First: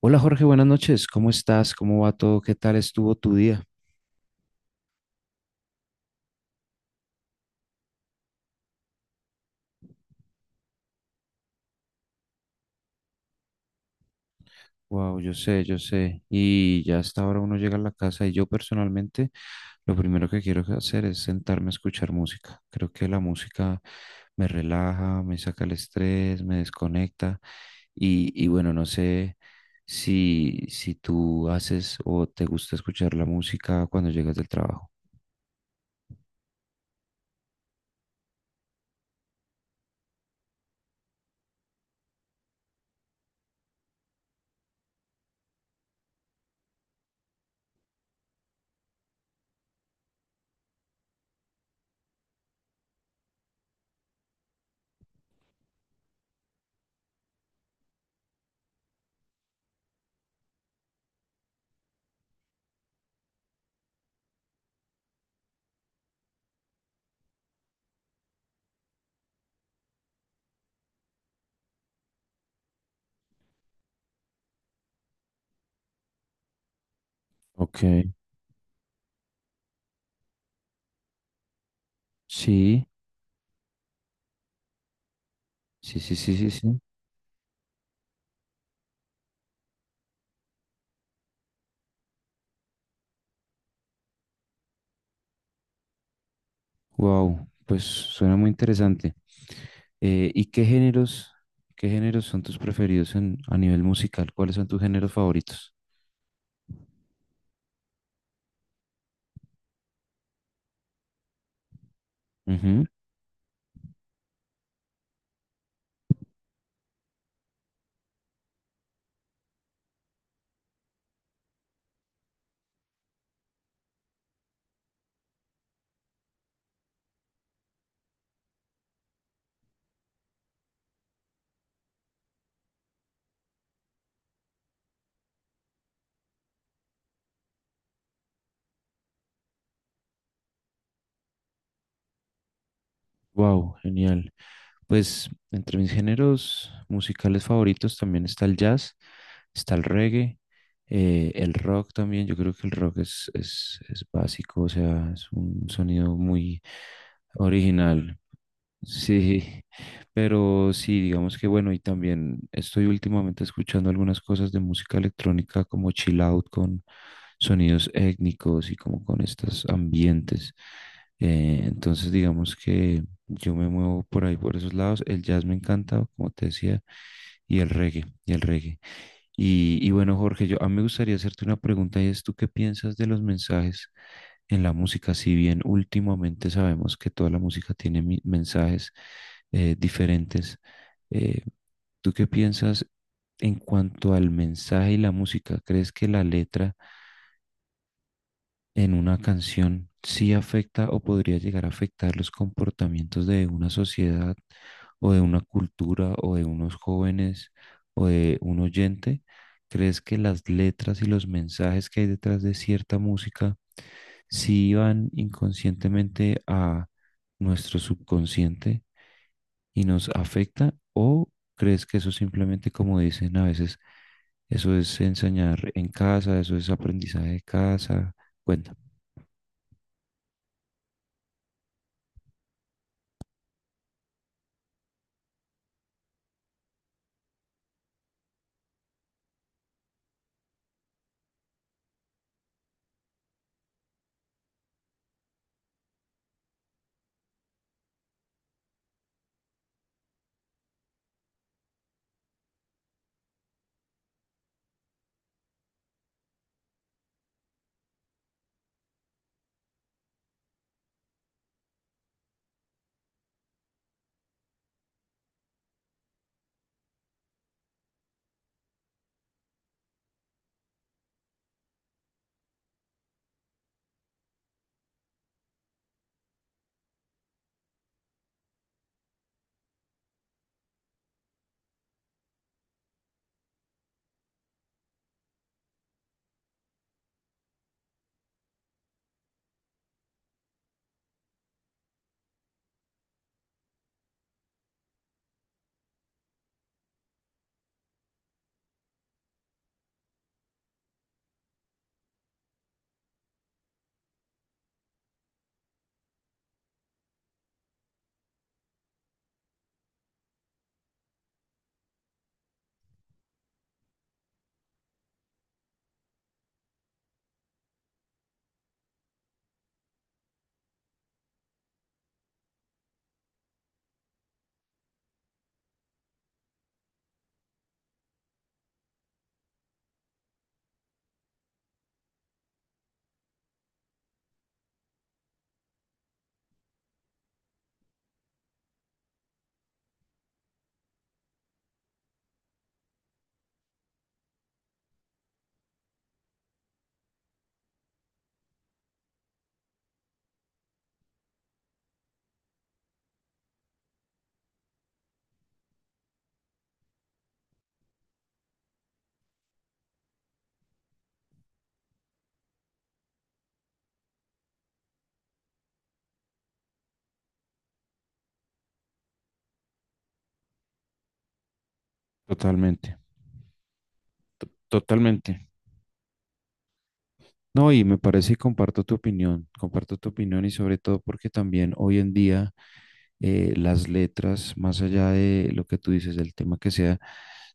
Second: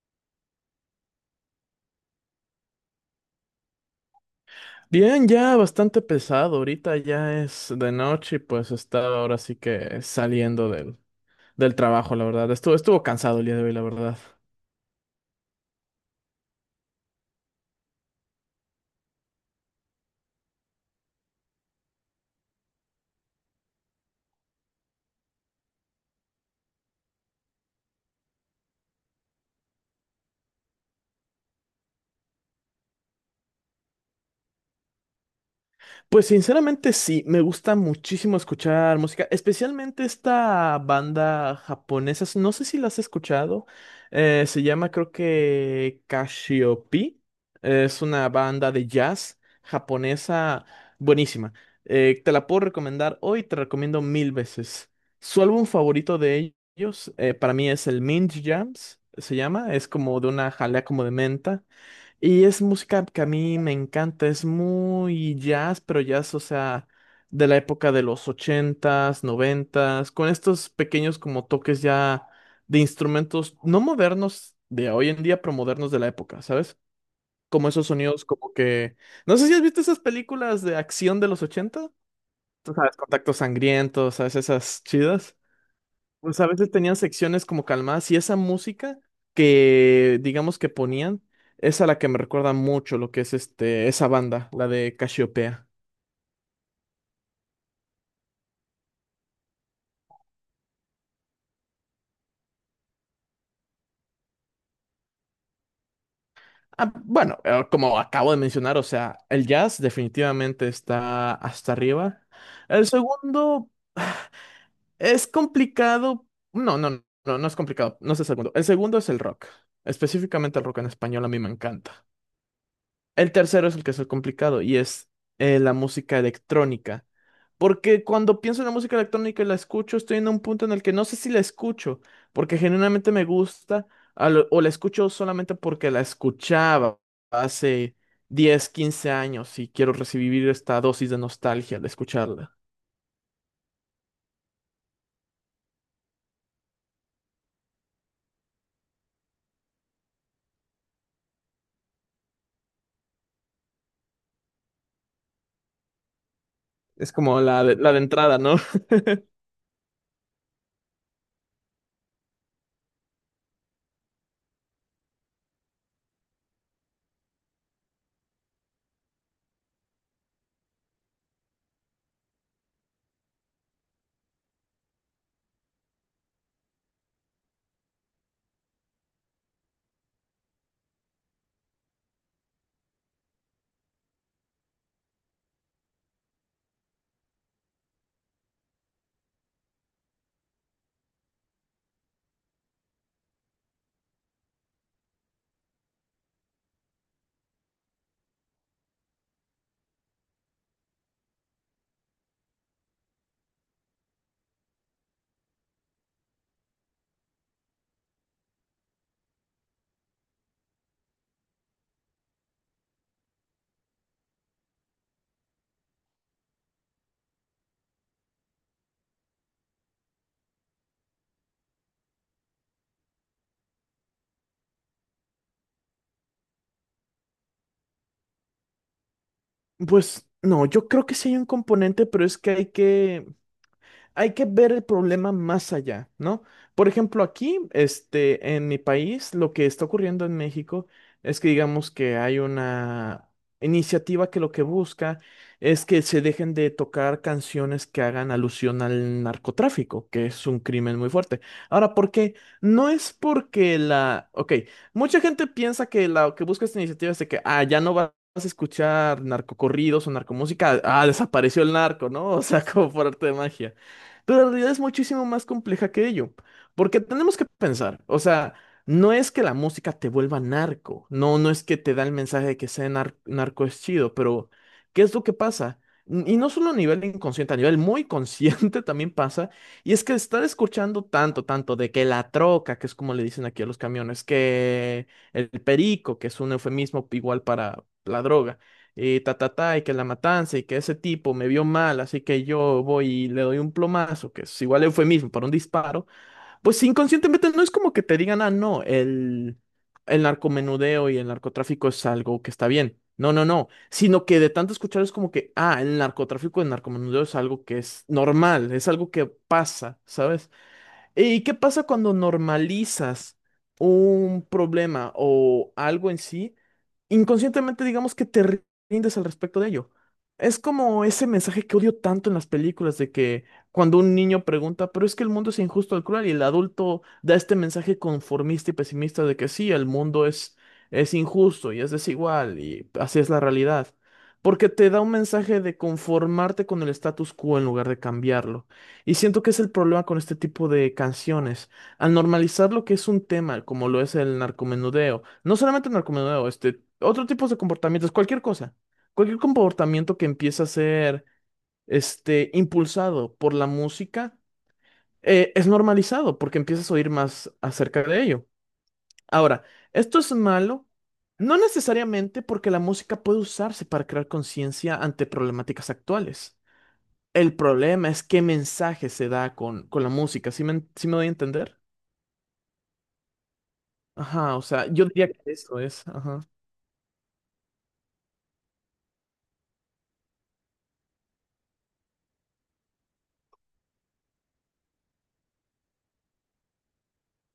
Hola Jorge, buenas noches. ¿Cómo estás? ¿Cómo va todo? ¿Qué tal estuvo tu día? Bien, ya bastante pesado. Ahorita ya es de noche y pues estaba ahora sí que saliendo del trabajo, la verdad. Estuvo cansado el día de hoy, la verdad. Wow, yo sé, yo sé. Y ya hasta ahora uno llega a la casa y yo personalmente lo primero que quiero hacer es sentarme a escuchar música. Creo que la música me relaja, me saca el estrés, me desconecta. Y, bueno, no sé si tú haces o te gusta escuchar la música cuando llegas del trabajo. Pues sinceramente sí, me gusta muchísimo escuchar música, especialmente esta banda japonesa, no sé si la has escuchado, se llama creo que Cassiope, es una banda de jazz japonesa buenísima, te la puedo recomendar hoy, te recomiendo mil veces. Su álbum favorito de ellos para mí es el Mint Jams, se llama, es como de una jalea como de menta. Y es música que a mí me encanta, es muy jazz, pero jazz, o sea, de la época de los ochentas, noventas, con estos pequeños como toques ya de instrumentos no modernos de hoy en día, pero modernos de la época, ¿sabes? Como Ok, esos sonidos como que... No sé si has visto esas películas de acción de los ochenta, tú sí, sabes, Contacto Sangriento, ¿sabes? Esas chidas. sí, sí, sí, Pues a sí, veces sí. tenían secciones como calmadas y esa música que digamos que ponían es a la que me recuerda mucho lo que es este esa banda, la de Casiopea. Wow, pues suena muy interesante. ¿Y qué géneros son tus preferidos a nivel musical? ¿Cuáles son tus géneros favoritos? Ah, bueno, como acabo de mencionar, o sea, el jazz definitivamente está hasta arriba. El segundo es complicado. No, no, no es complicado. No es el segundo. El segundo es el rock. Específicamente el rock en español a mí me encanta. El tercero es el que es el complicado y es la música electrónica. Porque cuando pienso en la música electrónica y la escucho, estoy en un punto en el que no sé si la escucho, porque genuinamente me gusta, o la escucho solamente porque la escuchaba hace 10 15 años y quiero recibir esta dosis de nostalgia al escucharla. Wow, genial. Pues entre mis géneros musicales favoritos también está el jazz, está el reggae, el rock también. Yo creo que el rock es básico, o sea, es un sonido muy Es como la de original. entrada, ¿no? Sí, pero sí, digamos que bueno, y también estoy últimamente escuchando algunas cosas de música electrónica como chill out con sonidos étnicos y como con estos ambientes. Entonces, digamos que yo me muevo por ahí, por esos lados. El jazz me encanta, como te decía, y el reggae, y el reggae. Y bueno, Jorge, yo a mí me gustaría hacerte una pregunta y es, ¿tú qué piensas de los mensajes en la música? Si bien últimamente sabemos que toda la música tiene mensajes diferentes, eh, ¿tú qué piensas en cuanto al mensaje y la música? ¿Crees que la letra en una canción sí afecta o podría llegar a afectar los comportamientos de una sociedad o de una cultura o de unos jóvenes o de un oyente? ¿Crees que las letras y los mensajes que hay detrás de cierta música si van inconscientemente a nuestro subconsciente y nos afecta, o crees que eso simplemente, como dicen a veces, eso es enseñar en casa, eso es aprendizaje de casa? Cuéntame. Pues no, yo creo que sí hay un componente, pero es que hay que ver el problema más allá, ¿no? Por ejemplo, aquí, este, en mi país, lo que está ocurriendo en México es que digamos que hay una iniciativa que lo que busca es que se dejen de tocar canciones que hagan alusión al narcotráfico, que es un crimen muy fuerte. Ahora, ¿por qué? No es porque la... Ok, mucha gente piensa que la que busca esta iniciativa es de que, ah, ya no va vas a escuchar narcocorridos o narcomúsica, ah, desapareció el narco, ¿no? O sea, como por arte de magia. Pero la realidad es muchísimo más compleja que ello, porque tenemos que pensar, o sea, no es que la música te vuelva narco, no, no es que te da el mensaje de que ser narco es chido, pero ¿qué es lo que pasa? Y no solo a nivel inconsciente, a nivel muy consciente también pasa, y es que estar escuchando tanto, tanto de que la troca, que es como le dicen aquí a los camiones, que el perico, que es un eufemismo igual para la droga y ta, ta, ta, y que la matanza, y que ese tipo me vio mal, así que yo voy y le doy un plomazo, que es igual eufemismo para un disparo, pues inconscientemente no es como que te digan, ah, no, el narcomenudeo y el narcotráfico es algo que está bien. No, no, no, sino que de tanto escuchar es como que, ah, el narcotráfico, el narcomenudeo es algo que es normal, es algo que pasa, ¿sabes? ¿Y qué pasa cuando normalizas un problema o algo en sí? Inconscientemente digamos que te rindes al respecto de ello. Es como ese mensaje que odio tanto en las películas de que cuando un niño pregunta, pero es que el mundo es injusto y cruel, y el adulto da este mensaje conformista y pesimista de que sí, es injusto y es desigual y así es la realidad. Porque te da un mensaje de conformarte con el status quo en lugar de cambiarlo. Y siento que es el problema con este tipo de canciones. Al normalizar lo que es un tema, como lo es el narcomenudeo, no solamente el narcomenudeo, este, otro tipo de comportamientos, cualquier cosa, cualquier comportamiento que empieza a ser, este, impulsado por la música, es normalizado porque empiezas a oír más acerca de ello. Ahora, esto es malo, no necesariamente porque la música puede usarse para crear conciencia ante problemáticas actuales. El problema es qué mensaje se da con la música. ¿Sí me doy a entender? Totalmente, Ajá, o sea, yo diría totalmente. que eso es. Ajá. No, y me parece y comparto tu opinión, comparto tu opinión, y sobre todo porque también hoy en día las letras, más allá de lo que tú dices, del tema que sea,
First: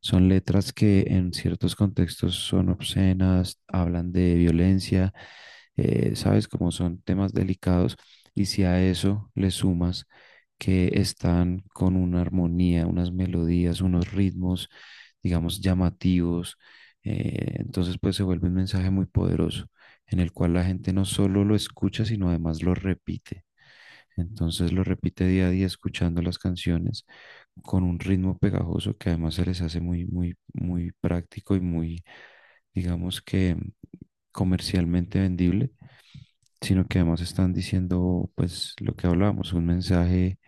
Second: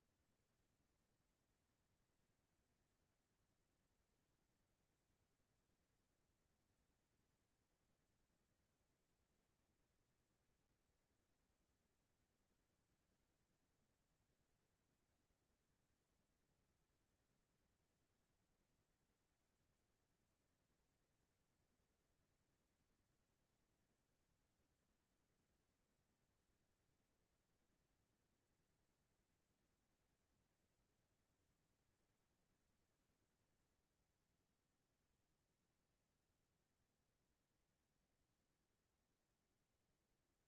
son letras que en ciertos contextos son obscenas, hablan de violencia, sabes, como son temas delicados, y si a eso le sumas que están con una armonía, unas melodías, unos ritmos, digamos, llamativos, entonces pues se vuelve un mensaje muy poderoso en el cual la gente no solo lo escucha, sino además lo repite. Entonces lo repite día a día escuchando las canciones con un ritmo pegajoso que además se les hace muy, muy, muy práctico y muy, digamos que comercialmente vendible, sino que además están diciendo pues lo que hablábamos, un mensaje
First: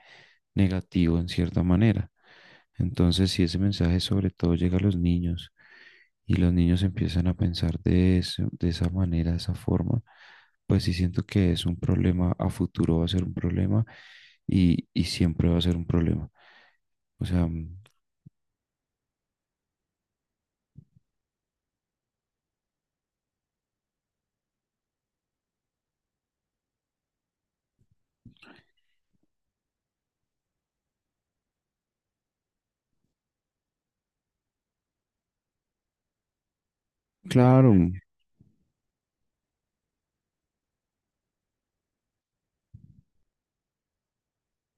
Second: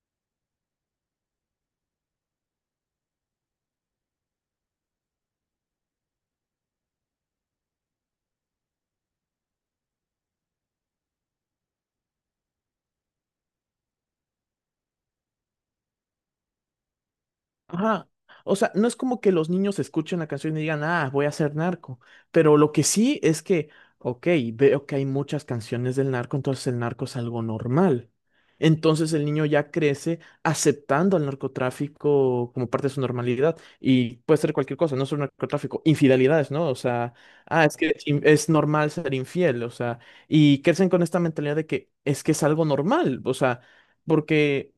negativo en cierta manera. Entonces, si ese mensaje sobre todo llega a los niños y los niños empiezan a pensar de, eso, de esa manera, de esa forma, pues sí siento que es un problema, a futuro va a ser un problema y siempre va a ser un problema. O sea, Ajá. O sea, no es como que los niños escuchen la canción y digan, ah, voy a ser narco. Pero lo que sí es que, ok, veo que hay muchas canciones del narco, entonces el narco es algo normal. Entonces el niño ya crece aceptando al narcotráfico como parte de su normalidad. Y puede ser cualquier cosa, no solo narcotráfico, infidelidades, ¿no? O sea, ah, claro, es que es normal ser infiel, o sea, y crecen con esta mentalidad de que es algo normal, o sea, porque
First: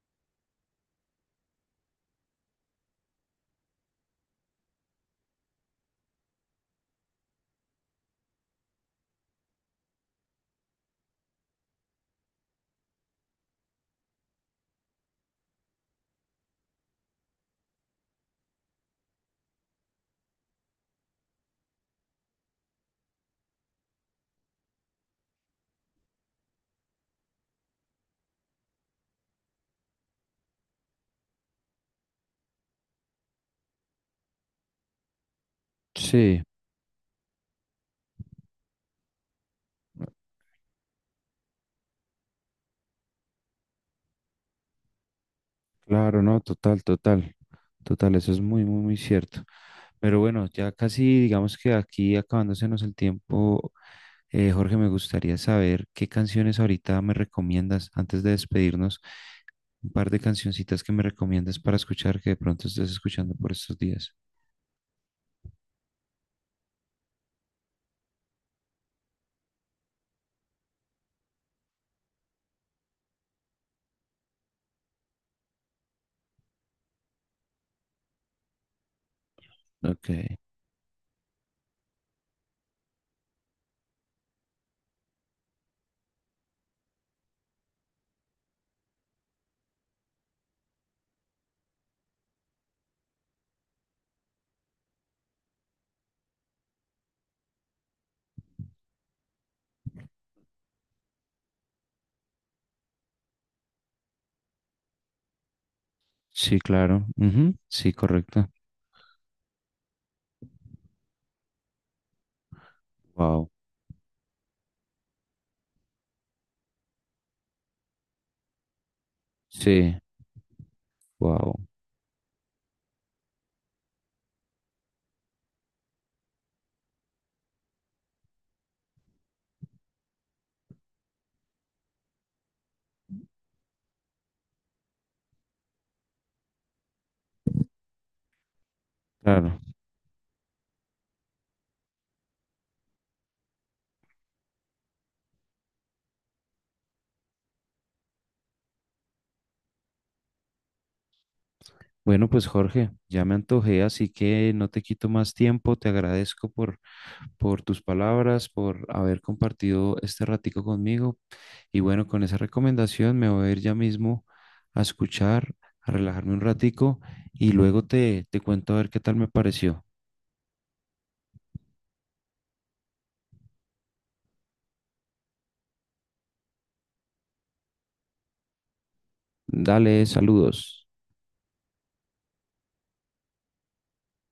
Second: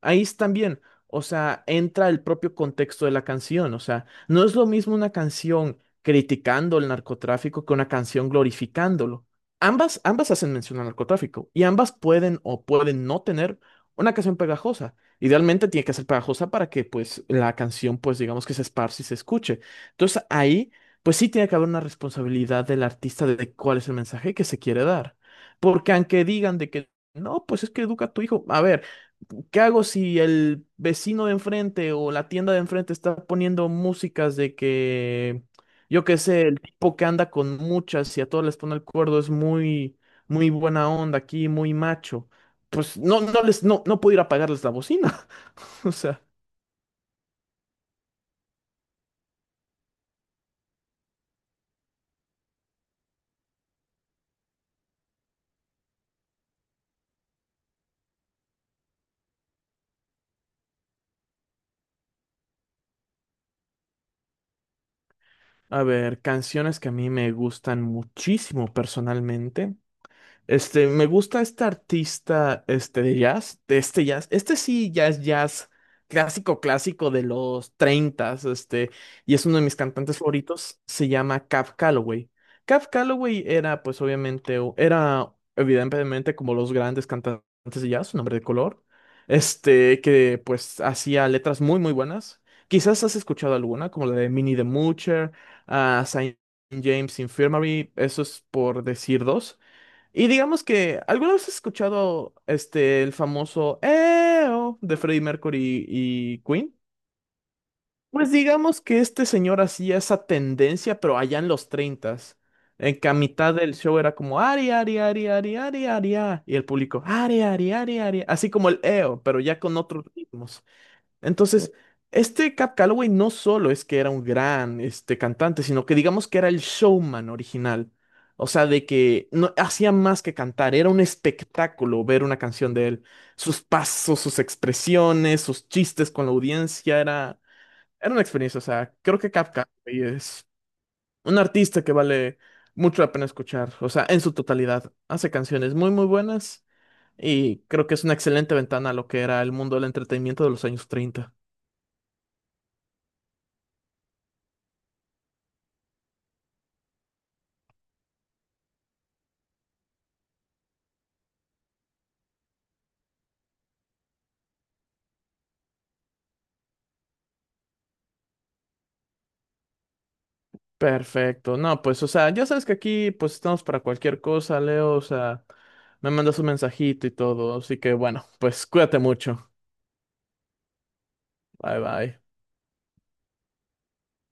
ahí es también o sea, entra el propio contexto de la canción. O sea, no es lo mismo una canción criticando el narcotráfico que una canción glorificándolo. Ambas hacen mención al narcotráfico y ambas pueden o pueden no tener una canción pegajosa. Idealmente tiene que ser pegajosa para que pues la canción pues digamos que se esparce y se escuche. Entonces ahí pues sí tiene que haber una responsabilidad del artista de cuál es el mensaje que se quiere dar. Porque aunque digan de que no, pues es que educa a tu hijo. A ver. ¿Qué hago si el vecino de enfrente o la tienda de enfrente está poniendo músicas de que, yo qué sí, sé, el tipo que anda con muchas y a todos les pone el cuerdo es muy, muy buena onda aquí, muy macho? Pues no, no les, no, no puedo ir a apagarles la bocina. O sea, claro, no, total, total, total, eso es muy, muy, muy cierto. Pero bueno, ya casi digamos que aquí acabándosenos el tiempo, Jorge, me gustaría saber qué canciones ahorita me recomiendas antes de despedirnos, un par de cancioncitas que me recomiendas para escuchar que de pronto estés escuchando por estos días. a ver, canciones que a mí me gustan muchísimo personalmente. Este, me gusta este artista, este, de jazz, de este jazz, este sí ya es jazz clásico, clásico de los treintas este, y es uno de mis cantantes Ok. favoritos, se llama Cab Calloway. Cab Calloway era, pues, obviamente, era, evidentemente, como los grandes cantantes de jazz, un hombre de color, este, que, pues, hacía letras muy, muy buenas. Quizás has escuchado alguna, como la de Minnie the Moocher, a Saint James Infirmary, eso es por decir dos. Y digamos que, ¿alguna vez has escuchado este el famoso EO de Freddie Mercury y Sí, Queen? claro. Ujú. Sí, Pues correcto. digamos que este señor hacía esa tendencia, pero allá en los 30. En que a Wow. mitad del show era como Ari, Ari, Ari, Ari, Ari, Ari, ah", y el público Ari, Ari, Ari, Ari, así como el EO, pero ya con Sí, otros ritmos. wow. Entonces, este Cap Calloway no solo es que era un gran este, cantante, sino que digamos que era el showman original. O sea, de que no hacía más que cantar, era un espectáculo ver una canción de él. Sus pasos, sus expresiones, sus chistes con la audiencia, era una experiencia. O sea, creo que Cap Claro. Calloway es un artista que vale mucho la pena escuchar. O sea, en su totalidad, hace canciones muy, muy buenas y creo que es una excelente ventana a lo que era el mundo del entretenimiento de los años 30. Bueno, pues Jorge, ya me antojé, así que no te quito más tiempo. Te agradezco por tus palabras, por haber compartido este ratico conmigo. Y bueno, con esa recomendación me voy a ir ya mismo a escuchar, a relajarme un ratico y luego te, te cuento a ver qué tal me pareció. Perfecto. No, pues, o sea, ya sabes que aquí, pues, estamos para cualquier cosa, Leo. O sea, me mandas un mensajito y todo. Así que, bueno, pues, cuídate mucho. Dale, saludos. Bye, bye.